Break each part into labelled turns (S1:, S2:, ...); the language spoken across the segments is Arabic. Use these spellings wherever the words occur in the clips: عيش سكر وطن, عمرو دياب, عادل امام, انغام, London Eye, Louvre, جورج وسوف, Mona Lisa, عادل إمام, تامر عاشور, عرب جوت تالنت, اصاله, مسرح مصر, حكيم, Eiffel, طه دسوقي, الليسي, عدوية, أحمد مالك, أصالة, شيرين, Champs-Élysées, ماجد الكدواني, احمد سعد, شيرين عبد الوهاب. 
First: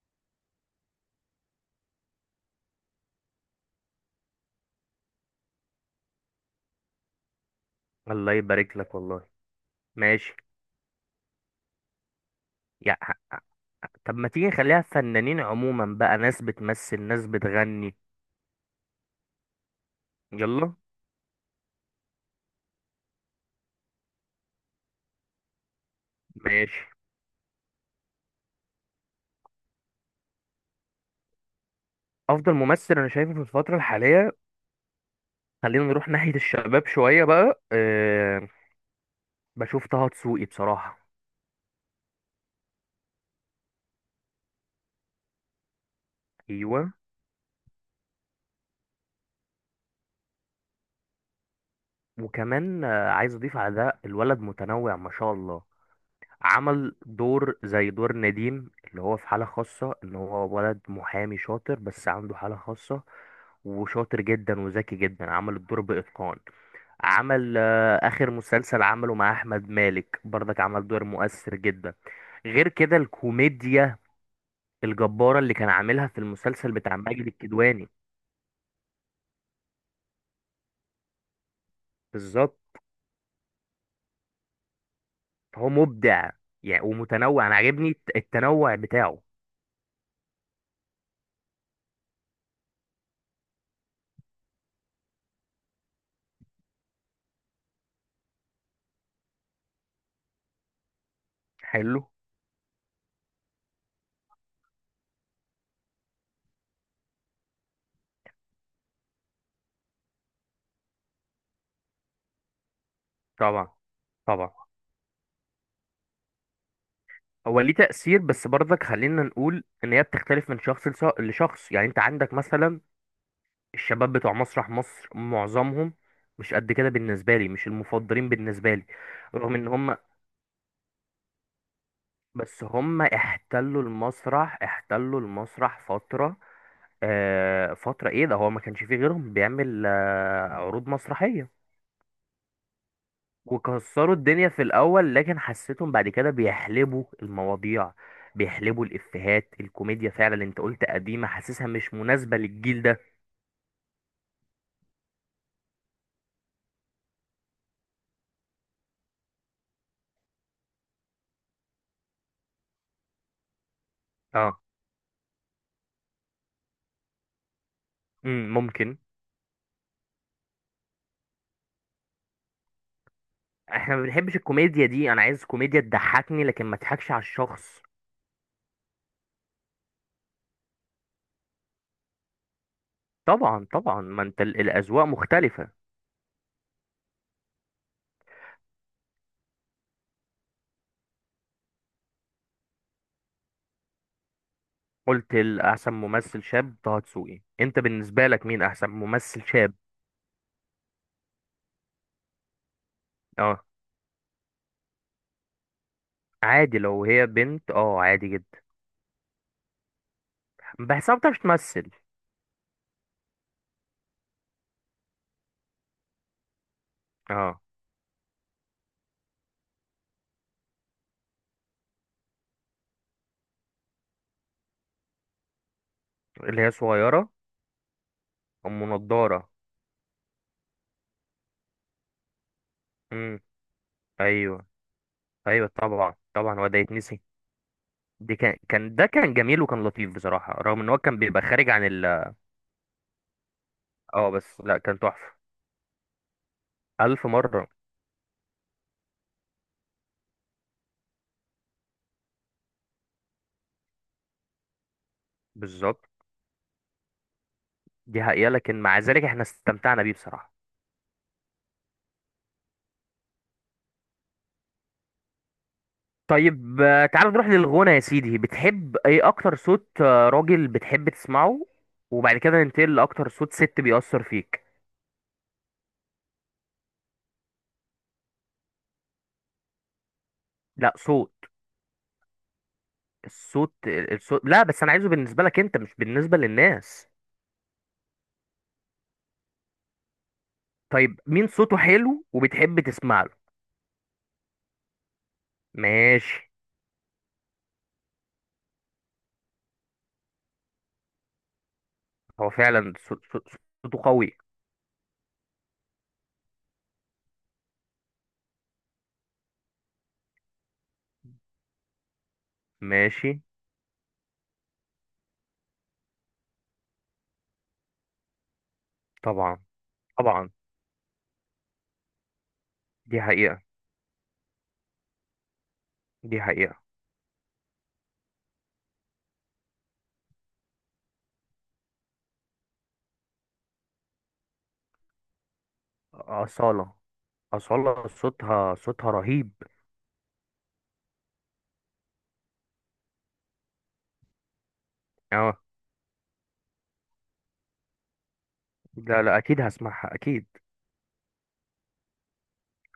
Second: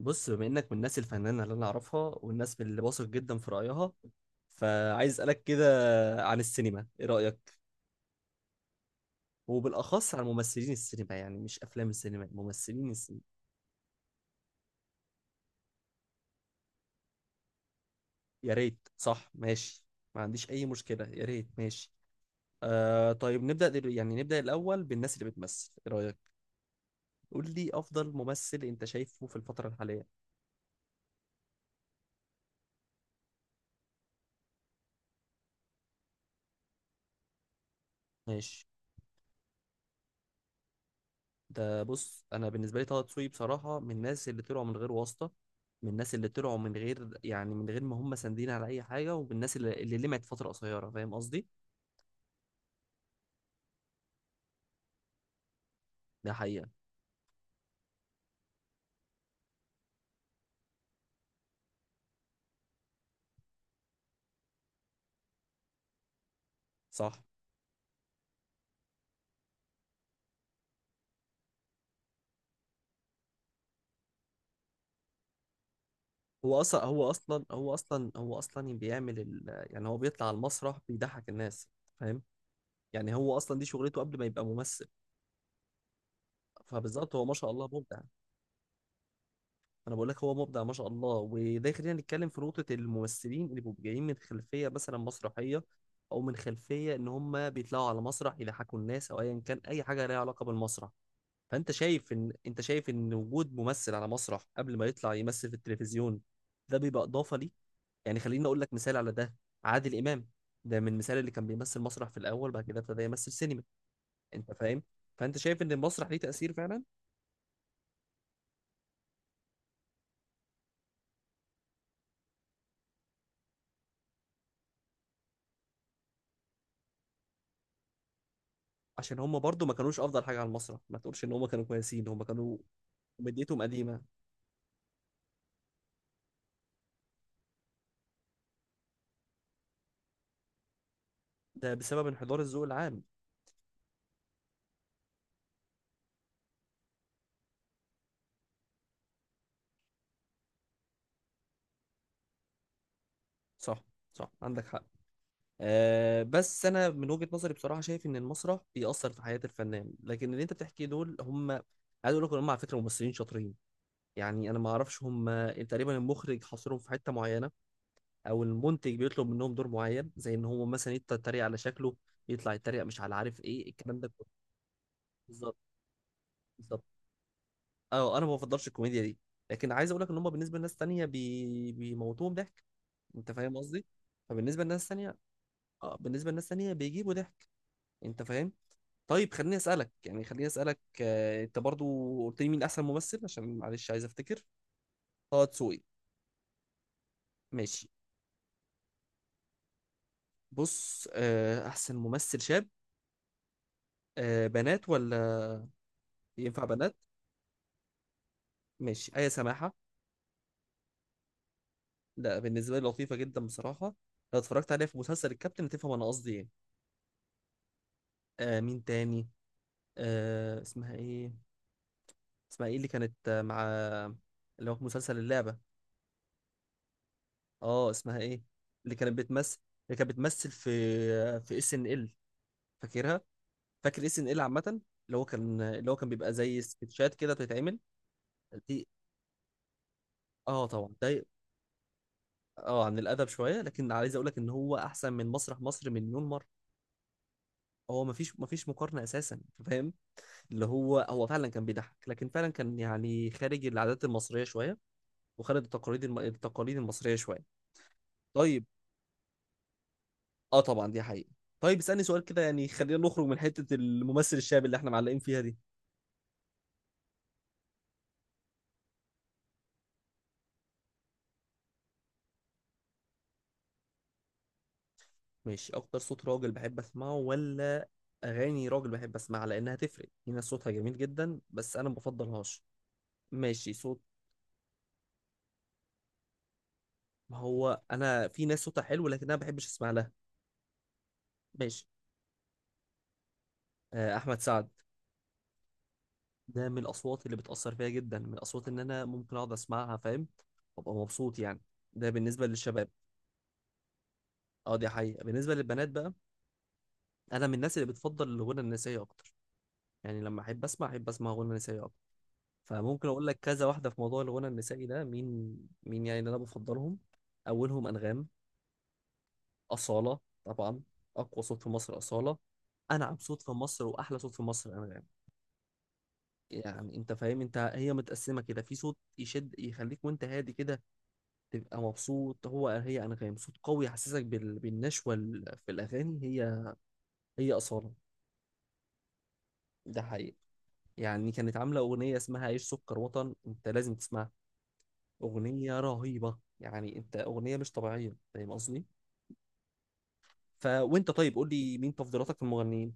S1: بص، بما انك من الناس الفنانه اللي انا اعرفها والناس اللي واثق جدا في رايها، فعايز اسالك كده عن السينما، ايه رايك؟
S2: الله يبارك لك والله.
S1: وبالاخص عن
S2: ماشي.
S1: ممثلين السينما، يعني مش افلام السينما، ممثلين
S2: يا
S1: السينما.
S2: طب ما تيجي نخليها فنانين عموما بقى، ناس بتمثل ناس بتغني.
S1: يا ريت، صح، ماشي. ما عنديش اي
S2: يلا.
S1: مشكله، يا ريت، ماشي. آه طيب، نبدا دل... يعني نبدا الاول بالناس اللي بتمثل، ايه رايك؟
S2: ماشي.
S1: قول لي افضل ممثل انت شايفه في الفتره الحاليه.
S2: افضل ممثل انا شايفه في الفترة الحالية، خلينا نروح ناحية الشباب شوية بقى. أه،
S1: ماشي.
S2: بشوف طه دسوقي بصراحة.
S1: ده بص، انا بالنسبه لي طه دسوقي بصراحه من الناس اللي طلعوا من غير واسطه. من الناس اللي طلعوا من
S2: ايوه،
S1: غير، يعني من غير ما هم ساندين على اي حاجه، ومن الناس اللي لمعت فتره قصيره، فاهم قصدي.
S2: وكمان عايز اضيف على ده، الولد متنوع ما شاء الله.
S1: ده حقيقه.
S2: عمل دور زي دور نديم، اللي هو في حالة خاصة ان هو ولد محامي شاطر بس عنده حالة خاصة، وشاطر جدا وذكي جدا، عمل الدور بإتقان.
S1: صح.
S2: عمل آخر مسلسل عمله مع أحمد مالك برضك، عمل دور مؤثر جدا. غير كده الكوميديا الجبارة اللي كان عاملها في
S1: هو
S2: المسلسل
S1: اصلا
S2: بتاع
S1: هو
S2: ماجد
S1: اصلا هو
S2: الكدواني.
S1: اصلا هو اصلا بيعمل يعني هو بيطلع على المسرح بيضحك الناس، فاهم.
S2: بالظبط.
S1: يعني هو اصلا دي شغلته قبل ما يبقى ممثل.
S2: هو مبدع يعني،
S1: فبالظبط، هو ما
S2: ومتنوع.
S1: شاء
S2: أنا
S1: الله
S2: عاجبني
S1: مبدع.
S2: التنوع بتاعه.
S1: انا بقول لك هو مبدع ما شاء الله، وده يخلينا نتكلم في نقطه الممثلين اللي بيبقوا جايين من خلفيه مثلا مسرحيه، او من خلفيه ان هم بيطلعوا على مسرح يضحكوا الناس، او ايا كان اي حاجه ليها علاقه بالمسرح. فانت
S2: حلو.
S1: شايف ان انت شايف ان وجود ممثل على مسرح قبل ما يطلع يمثل في التلفزيون، ده بيبقى اضافه ليه؟ يعني خليني اقول لك مثال على ده: عادل امام، ده من المثال اللي كان بيمثل مسرح في الاول، بعد كده ابتدى يمثل سينما.
S2: طبعا
S1: انت
S2: طبعا.
S1: فاهم. فانت شايف ان المسرح ليه تاثير فعلا.
S2: هو ليه تأثير، بس برضك خلينا نقول ان هي بتختلف من شخص لشخص. يعني انت عندك مثلا الشباب بتوع مسرح مصر، معظمهم مش قد كده بالنسبة لي، مش المفضلين بالنسبة لي.
S1: عشان هم
S2: رغم
S1: برضو
S2: ان
S1: ما
S2: هم،
S1: كانوش افضل حاجه على المسرح، ما تقولش ان هم كانوا كويسين، هم كانوا
S2: بس هم
S1: ومديتهم
S2: احتلوا
S1: قديمة.
S2: المسرح، احتلوا المسرح فترة. آه فترة، ايه ده، هو ما كانش فيه غيرهم بيعمل عروض مسرحية،
S1: ده بسبب انحدار الذوق العام.
S2: وكسروا الدنيا في الاول، لكن حسيتهم بعد كده بيحلبوا المواضيع، بيحلبوا الافيهات الكوميديا. فعلا انت قلت قديمه، حاسسها مش مناسبه للجيل ده.
S1: صح. صح، عندك حق. أه، بس أنا من وجهة نظري بصراحة شايف إن المسرح بيأثر في حياة الفنان، لكن اللي أنت بتحكيه دول هم، عايز أقول لك إن هم على فكرة ممثلين شاطرين. يعني أنا
S2: اه،
S1: ما أعرفش، هم تقريبا المخرج حاصرهم في حتة معينة، أو المنتج
S2: ممكن.
S1: بيطلب منهم دور معين زي إن هو مثلا يتريق على شكله، يطلع يتريق مش على عارف إيه
S2: احنا
S1: الكلام
S2: ما
S1: ده كله.
S2: بنحبش الكوميديا دي، انا عايز
S1: بالظبط.
S2: كوميديا تضحكني لكن ما
S1: بالظبط.
S2: تضحكش على الشخص.
S1: أه، أنا ما بفضلش الكوميديا دي، لكن عايز أقول لك إن هم بالنسبة لناس تانية بيموتوهم ضحك، انت فاهم
S2: طبعا
S1: قصدي.
S2: طبعا، ما انت ال-
S1: فبالنسبه للناس
S2: الاذواق
S1: الثانيه،
S2: مختلفه.
S1: اه بالنسبه للناس الثانيه بيجيبوا ضحك، انت فاهم. طيب خليني اسالك، يعني خليني اسالك انت برضو قلت لي مين احسن ممثل، عشان معلش عايز افتكر.
S2: قلت
S1: طه دسوقي.
S2: الاحسن ممثل شاب طه دسوقي، انت
S1: ماشي.
S2: بالنسبه لك مين احسن ممثل شاب؟
S1: بص، احسن ممثل شاب،
S2: اه.
S1: بنات ولا ينفع
S2: عادي،
S1: بنات؟
S2: لو هي بنت اه عادي جدا.
S1: ماشي، ايه سماحه.
S2: بحسها ما بتعرفش تمثل.
S1: لا، بالنسبه لي لطيفه جدا بصراحه. لو اتفرجت عليها في مسلسل الكابتن هتفهم انا قصدي ايه.
S2: اه.
S1: مين تاني، اسمها ايه؟ اسمها ايه اللي كانت مع، اللي هو في مسلسل اللعبه؟
S2: اللي هي صغيره.
S1: اه، اسمها ايه
S2: ام
S1: اللي كانت
S2: نضاره.
S1: بتمثل، اللي كانت بتمثل في، في اس ان ال؟ فاكرها.
S2: امم.
S1: فاكر اس ان ال
S2: ايوه
S1: عامه،
S2: ايوه.
S1: اللي هو كان
S2: طبعا
S1: بيبقى
S2: طبعا،
S1: زي
S2: هو ده
S1: سكتشات
S2: يتنسي.
S1: كده بتتعمل.
S2: دي كان
S1: دي،
S2: كان ده كان جميل وكان لطيف بصراحه،
S1: اه
S2: رغم
S1: طبعا
S2: ان هو كان
S1: ده،
S2: بيبقى خارج عن
S1: اه عن الادب شويه، لكن عايز اقول
S2: اه،
S1: لك ان
S2: بس
S1: هو
S2: لا كان
S1: احسن من
S2: تحفه.
S1: مسرح مصر مليون مره.
S2: الف مره.
S1: هو مفيش مقارنه اساسا، أنت فاهم. اللي هو فعلا كان بيضحك، لكن فعلا كان يعني خارج العادات المصريه شويه، وخارج
S2: بالظبط.
S1: التقاليد المصريه شويه.
S2: دي حقيقه،
S1: طيب،
S2: لكن مع ذلك احنا استمتعنا بيه بصراحه.
S1: اه طبعا دي حقيقة. طيب اسألني سؤال كده، يعني خلينا نخرج من حتة الممثل الشاب اللي احنا معلقين فيها دي.
S2: طيب تعال نروح للغنى يا سيدي. بتحب ايه اكتر صوت راجل بتحب تسمعه؟ وبعد كده ننتقل لاكتر صوت ست بيأثر فيك.
S1: ماشي، اكتر صوت راجل بحب اسمعه، ولا اغاني راجل بحب اسمعها، لانها تفرق. في ناس صوتها
S2: لا
S1: جميل
S2: صوت،
S1: جدا بس انا ما بفضلهاش. ماشي،
S2: الصوت
S1: صوت،
S2: الصوت، لا بس انا عايزه بالنسبه لك انت، مش بالنسبه للناس.
S1: ما هو انا في ناس صوتها حلو لكن انا ما بحبش اسمع لها.
S2: طيب مين صوته
S1: ماشي،
S2: حلو وبتحب تسمع له؟
S1: آه احمد سعد،
S2: ماشي.
S1: ده من الاصوات اللي بتأثر فيا جدا، من الاصوات ان انا ممكن اقعد اسمعها، فاهم، وابقى مبسوط يعني. ده بالنسبة
S2: هو
S1: للشباب.
S2: فعلا صوته قوي.
S1: اه، دي حقيقة. بالنسبة للبنات بقى، انا من الناس اللي بتفضل الغنى النسائي اكتر، يعني لما احب اسمع، احب اسمع غنى نسائي اكتر. فممكن اقول
S2: ماشي.
S1: لك كذا واحده في موضوع الغنى النسائي ده، مين، مين يعني اللي انا بفضلهم. اولهم انغام،
S2: طبعا
S1: اصاله.
S2: طبعا.
S1: طبعا، اقوى صوت في مصر اصاله، انعم
S2: دي
S1: صوت في
S2: حقيقة.
S1: مصر واحلى صوت في مصر انغام.
S2: دي حقيقة.
S1: يعني انت فاهم، انت هي متقسمه كده، في صوت يشد يخليك وانت هادي كده تبقى مبسوط، هو هي انغام، صوت قوي يحسسك بالنشوه في الاغاني، هي
S2: أصالة.
S1: هي اصاله.
S2: أصالة صوتها، صوتها رهيب.
S1: ده حقيقي. يعني كانت عامله اغنيه اسمها عيش سكر وطن، انت لازم تسمعها.
S2: اه.
S1: أغنية رهيبة، يعني أنت أغنية مش طبيعية، فاهم قصدي؟
S2: لا لا، أكيد هسمعها أكيد.
S1: فوأنت طيب، قول لي مين تفضيلاتك في المغنيين؟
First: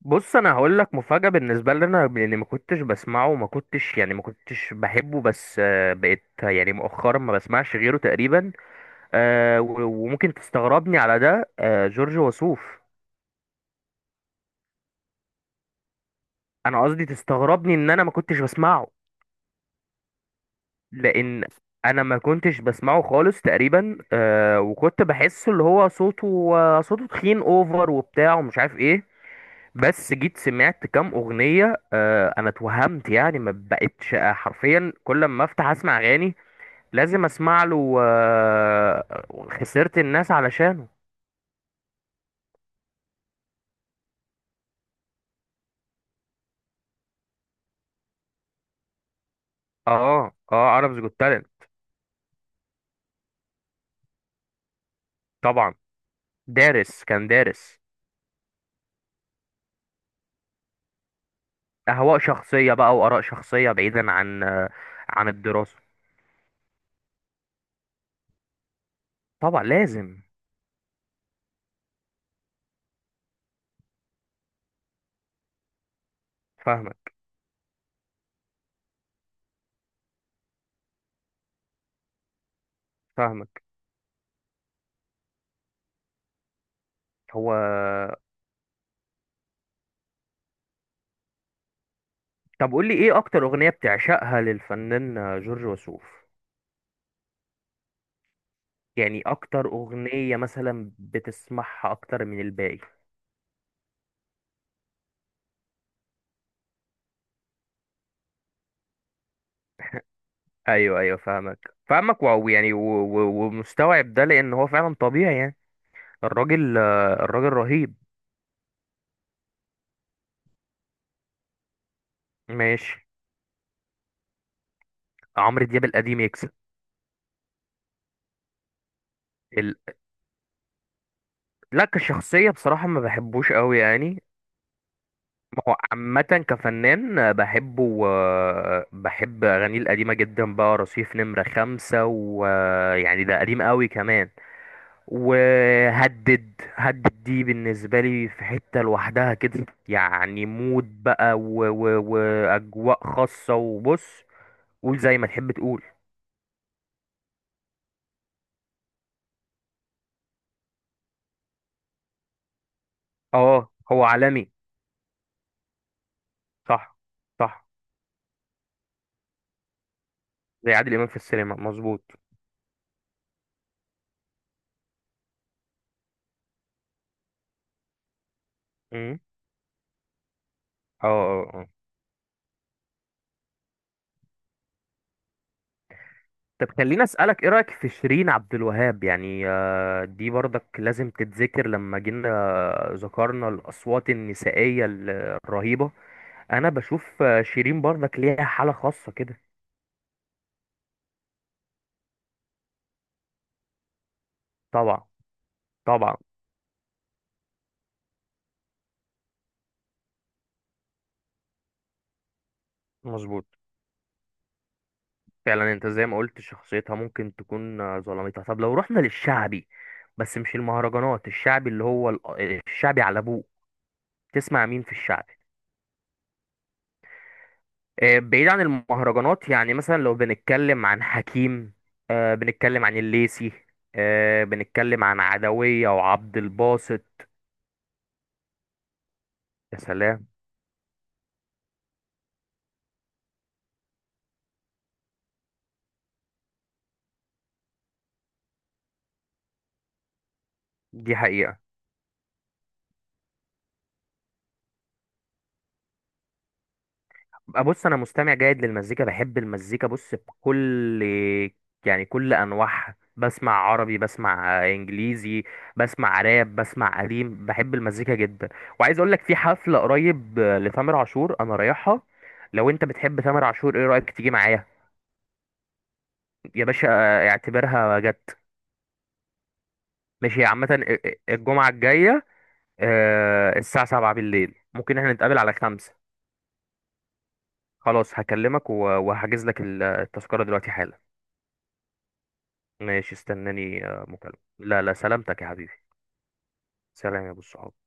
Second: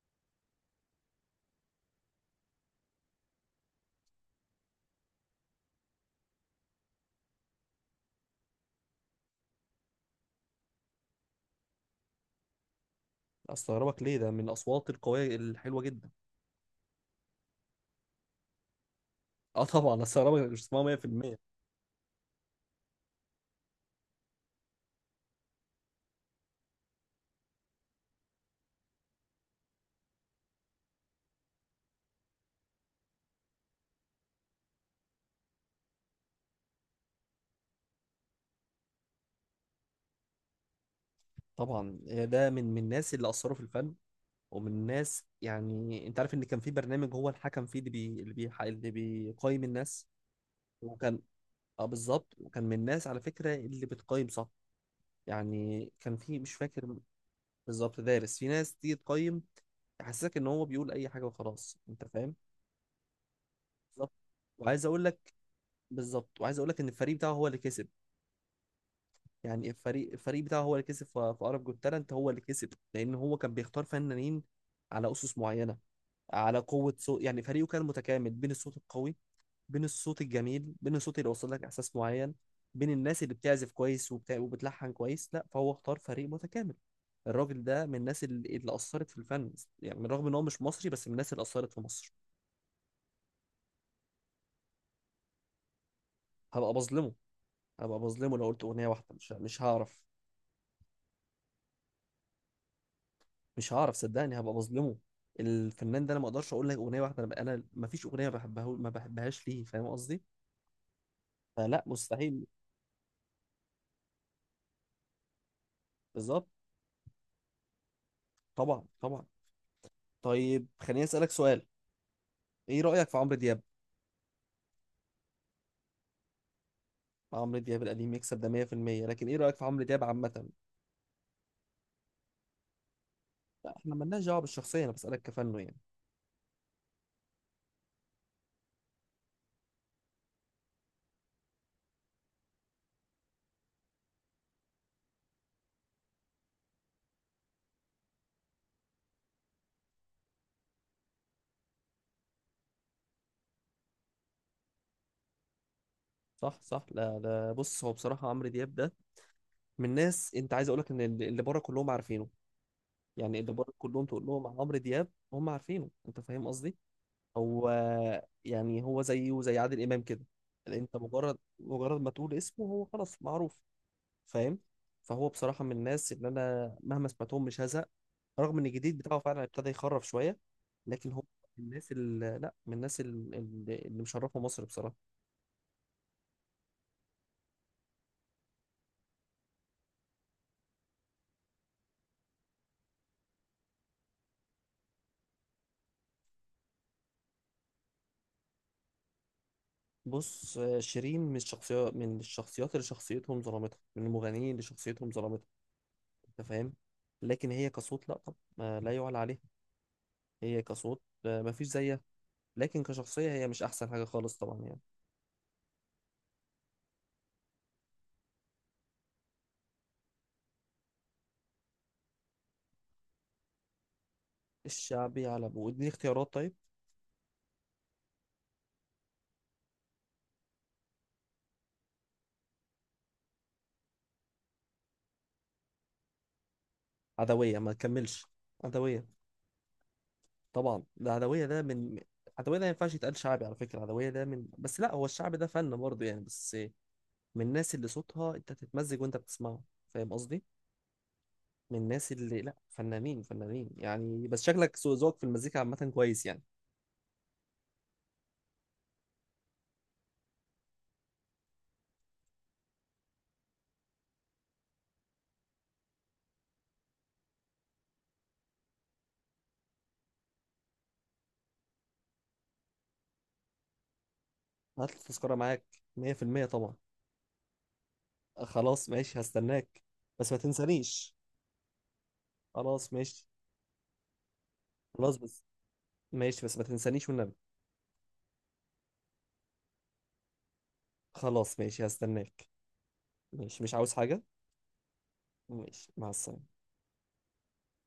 S2: بص أنا هقول لك مفاجأة بالنسبة لي، أنا لأني ما كنتش بسمعه وما كنتش يعني ما كنتش بحبه، بس بقيت يعني مؤخرا ما بسمعش غيره تقريبا. وممكن تستغربني على ده، جورج وسوف.
S1: أستغربك ليه؟ ده من الأصوات القوية الحلوة جدا.
S2: انا قصدي تستغربني ان انا ما كنتش بسمعه،
S1: أه طبعا، أستغربك إنك مش اسمها 100%.
S2: لان انا ما كنتش بسمعه خالص تقريبا. وكنت بحسه اللي هو صوته صوته تخين اوفر وبتاع ومش عارف ايه. بس جيت سمعت كام اغنية، انا اتوهمت يعني، ما بقتش حرفيا كل ما افتح اسمع اغاني لازم اسمع له. خسرت الناس علشانه.
S1: طبعا ده من الناس اللي أثروا في الفن، ومن الناس، يعني أنت عارف إن كان في برنامج هو الحكم فيه، اللي بيقيم الناس،
S2: اه اه، عربز جوت
S1: وكان،
S2: تالنت.
S1: أه بالظبط، وكان من الناس على فكرة اللي بتقيم صح.
S2: طبعا،
S1: يعني كان في، مش فاكر.
S2: دارس كان دارس.
S1: بالظبط، دارس، في ناس تيجي تقيم يحسسك ان هو بيقول اي حاجه وخلاص، انت
S2: اهواء
S1: فاهم.
S2: شخصية بقى واراء شخصية، بعيدا
S1: بالظبط،
S2: عن
S1: وعايز اقول
S2: عن
S1: لك،
S2: الدراسة.
S1: بالظبط وعايز اقول لك ان الفريق بتاعه هو اللي كسب.
S2: طبعا
S1: يعني الفريق
S2: لازم.
S1: الفريق بتاعه هو اللي كسب في عرب جوت تالنت، هو اللي كسب، لان هو كان بيختار فنانين على اسس معينه، على قوه
S2: فاهمك
S1: صوت. يعني فريقه كان متكامل، بين الصوت القوي، بين الصوت الجميل، بين الصوت اللي وصل لك احساس معين، بين الناس اللي
S2: فاهمك.
S1: بتعزف كويس وبتاع وبتلحن كويس، لا فهو اختار فريق متكامل. الراجل ده من
S2: هو.
S1: الناس اللي اثرت في الفن. يعني بالرغم ان هو مش مصري، بس من الناس اللي اثرت في مصر.
S2: طب قول لي، ايه اكتر اغنية بتعشقها للفنان جورج وسوف؟
S1: هبقى بظلمه، هبقى بظلمه لو قلت اغنيه واحده،
S2: يعني
S1: مش
S2: اكتر
S1: هعرف.
S2: اغنية مثلا بتسمعها اكتر من الباقي.
S1: مش هعرف صدقني، هبقى بظلمه. الفنان ده انا ما اقدرش اقول لك اغنيه واحده، انا ما فيش اغنيه بحبها ما بحبهاش ليه، فاهم قصدي؟
S2: ايوه ايوه فاهمك
S1: فلا،
S2: فاهمك.
S1: مستحيل.
S2: واو يعني، ومستوعب ده لان هو فعلا طبيعي يعني.
S1: بالظبط.
S2: الراجل، الراجل رهيب.
S1: طبعا طبعا. طيب خليني اسالك سؤال، ايه
S2: ماشي.
S1: رايك في عمرو دياب؟
S2: عمرو دياب القديم يكسب.
S1: عمرو دياب القديم يكسب، ده 100%، لكن ايه رأيك في
S2: ال...
S1: عمرو دياب عامة؟
S2: لا كشخصية بصراحة ما بحبوش
S1: لا
S2: قوي
S1: احنا
S2: يعني.
S1: مالناش دعوة بالشخصية، انا بسألك كفنه
S2: ما
S1: يعني.
S2: هو عامة، كفنان بحبه. بحب أغانيه القديمة جدا بقى. رصيف نمرة 5، ويعني ده قديم قوي كمان. وهدد هدد دي بالنسبة لي في حتة لوحدها كده يعني، مود بقى وأجواء خاصة. وبص قول زي ما تحب تقول.
S1: صح صح. لا لا، بص هو بصراحة عمرو دياب ده من ناس، انت عايز اقولك ان اللي بره كلهم عارفينه. يعني اللي
S2: اه
S1: بره
S2: هو
S1: كلهم تقول
S2: عالمي.
S1: لهم عن عمرو دياب هم عارفينه، انت فاهم قصدي؟
S2: صح صح.
S1: هو، يعني هو زيه زي عادل امام كده.
S2: زي عادل
S1: انت
S2: إمام في
S1: مجرد
S2: السينما،
S1: مجرد
S2: مظبوط.
S1: ما تقول اسمه هو خلاص معروف، فاهم. فهو بصراحة من الناس اللي أنا مهما سمعتهم مش هزهق. رغم إن الجديد
S2: مم.
S1: بتاعه فعلا ابتدى يخرف شوية،
S2: اه
S1: لكن هو من
S2: اه.
S1: الناس اللي، لا من الناس اللي مشرفة مصر بصراحة.
S2: طب خليني اسالك، ايه رايك في شيرين عبد الوهاب؟ يعني دي برضك لازم تتذكر لما جينا ذكرنا الاصوات النسائيه الرهيبه. انا بشوف شيرين برضك ليها حاله خاصه كده.
S1: بص، شيرين من الشخصيات، من الشخصيات اللي شخصيتهم ظلمتها، من المغنيين اللي
S2: طبعا
S1: شخصيتهم ظلمتها.
S2: طبعا.
S1: أنت فاهم. لكن هي كصوت، لا طب ما لا يعلى عليها، هي كصوت ما فيش زيها، لكن كشخصية
S2: مظبوط.
S1: هي مش أحسن حاجة خالص طبعا، يعني.
S2: فعلا انت زي ما قلت شخصيتها ممكن تكون ظلمتها. طب لو رحنا للشعبي، بس مش المهرجانات، الشعبي اللي هو الشعبي على ابوه. تسمع مين في
S1: الشعبي
S2: الشعبي؟
S1: على أبوه، اديني اختيارات طيب.
S2: بعيد عن المهرجانات يعني، مثلا لو بنتكلم عن حكيم، بنتكلم عن الليسي، بنتكلم عن عدوية وعبد الباسط.
S1: عدوية، ما تكملش. عدوية،
S2: يا سلام.
S1: طبعا العدوية ده من، العدوية ده ما ينفعش يتقال شعبي على فكرة، العدوية ده من، بس لا هو الشعب ده فن برضه يعني، بس من الناس اللي صوتها انت تتمزج وانت بتسمعه، فاهم قصدي؟
S2: دي حقيقة.
S1: من الناس اللي، لا فنانين فنانين يعني، بس شكلك ذوقك في المزيكا عامة كويس يعني.
S2: بقى بص أنا مستمع جيد للمزيكا، بحب المزيكا، بص بكل يعني كل أنواعها. بسمع عربي، بسمع إنجليزي، بسمع راب، بسمع قديم، بحب المزيكا جدا. وعايز أقول لك في حفلة قريب لتامر عاشور أنا رايحها. لو أنت بتحب تامر عاشور، إيه رأيك تيجي معايا؟
S1: هات التذكرة معاك، 100%
S2: يا
S1: طبعا.
S2: باشا اعتبرها جت.
S1: أه خلاص ماشي، هستناك، بس ما
S2: ماشي، عامة
S1: تنسانيش.
S2: الجمعة الجاية،
S1: خلاص ماشي.
S2: الساعة 7 بالليل. ممكن احنا
S1: خلاص
S2: نتقابل
S1: بس،
S2: على 5.
S1: ماشي، بس ما تنسانيش والنبي.
S2: خلاص هكلمك وهحجز لك التذكرة دلوقتي حالا.
S1: خلاص ماشي، هستناك.
S2: ماشي،
S1: ماشي، مش
S2: استناني
S1: عاوز حاجة.
S2: مكالمة. لا لا، سلامتك يا حبيبي.
S1: ماشي، مع السلامة.
S2: سلام يا ابو الصحاب.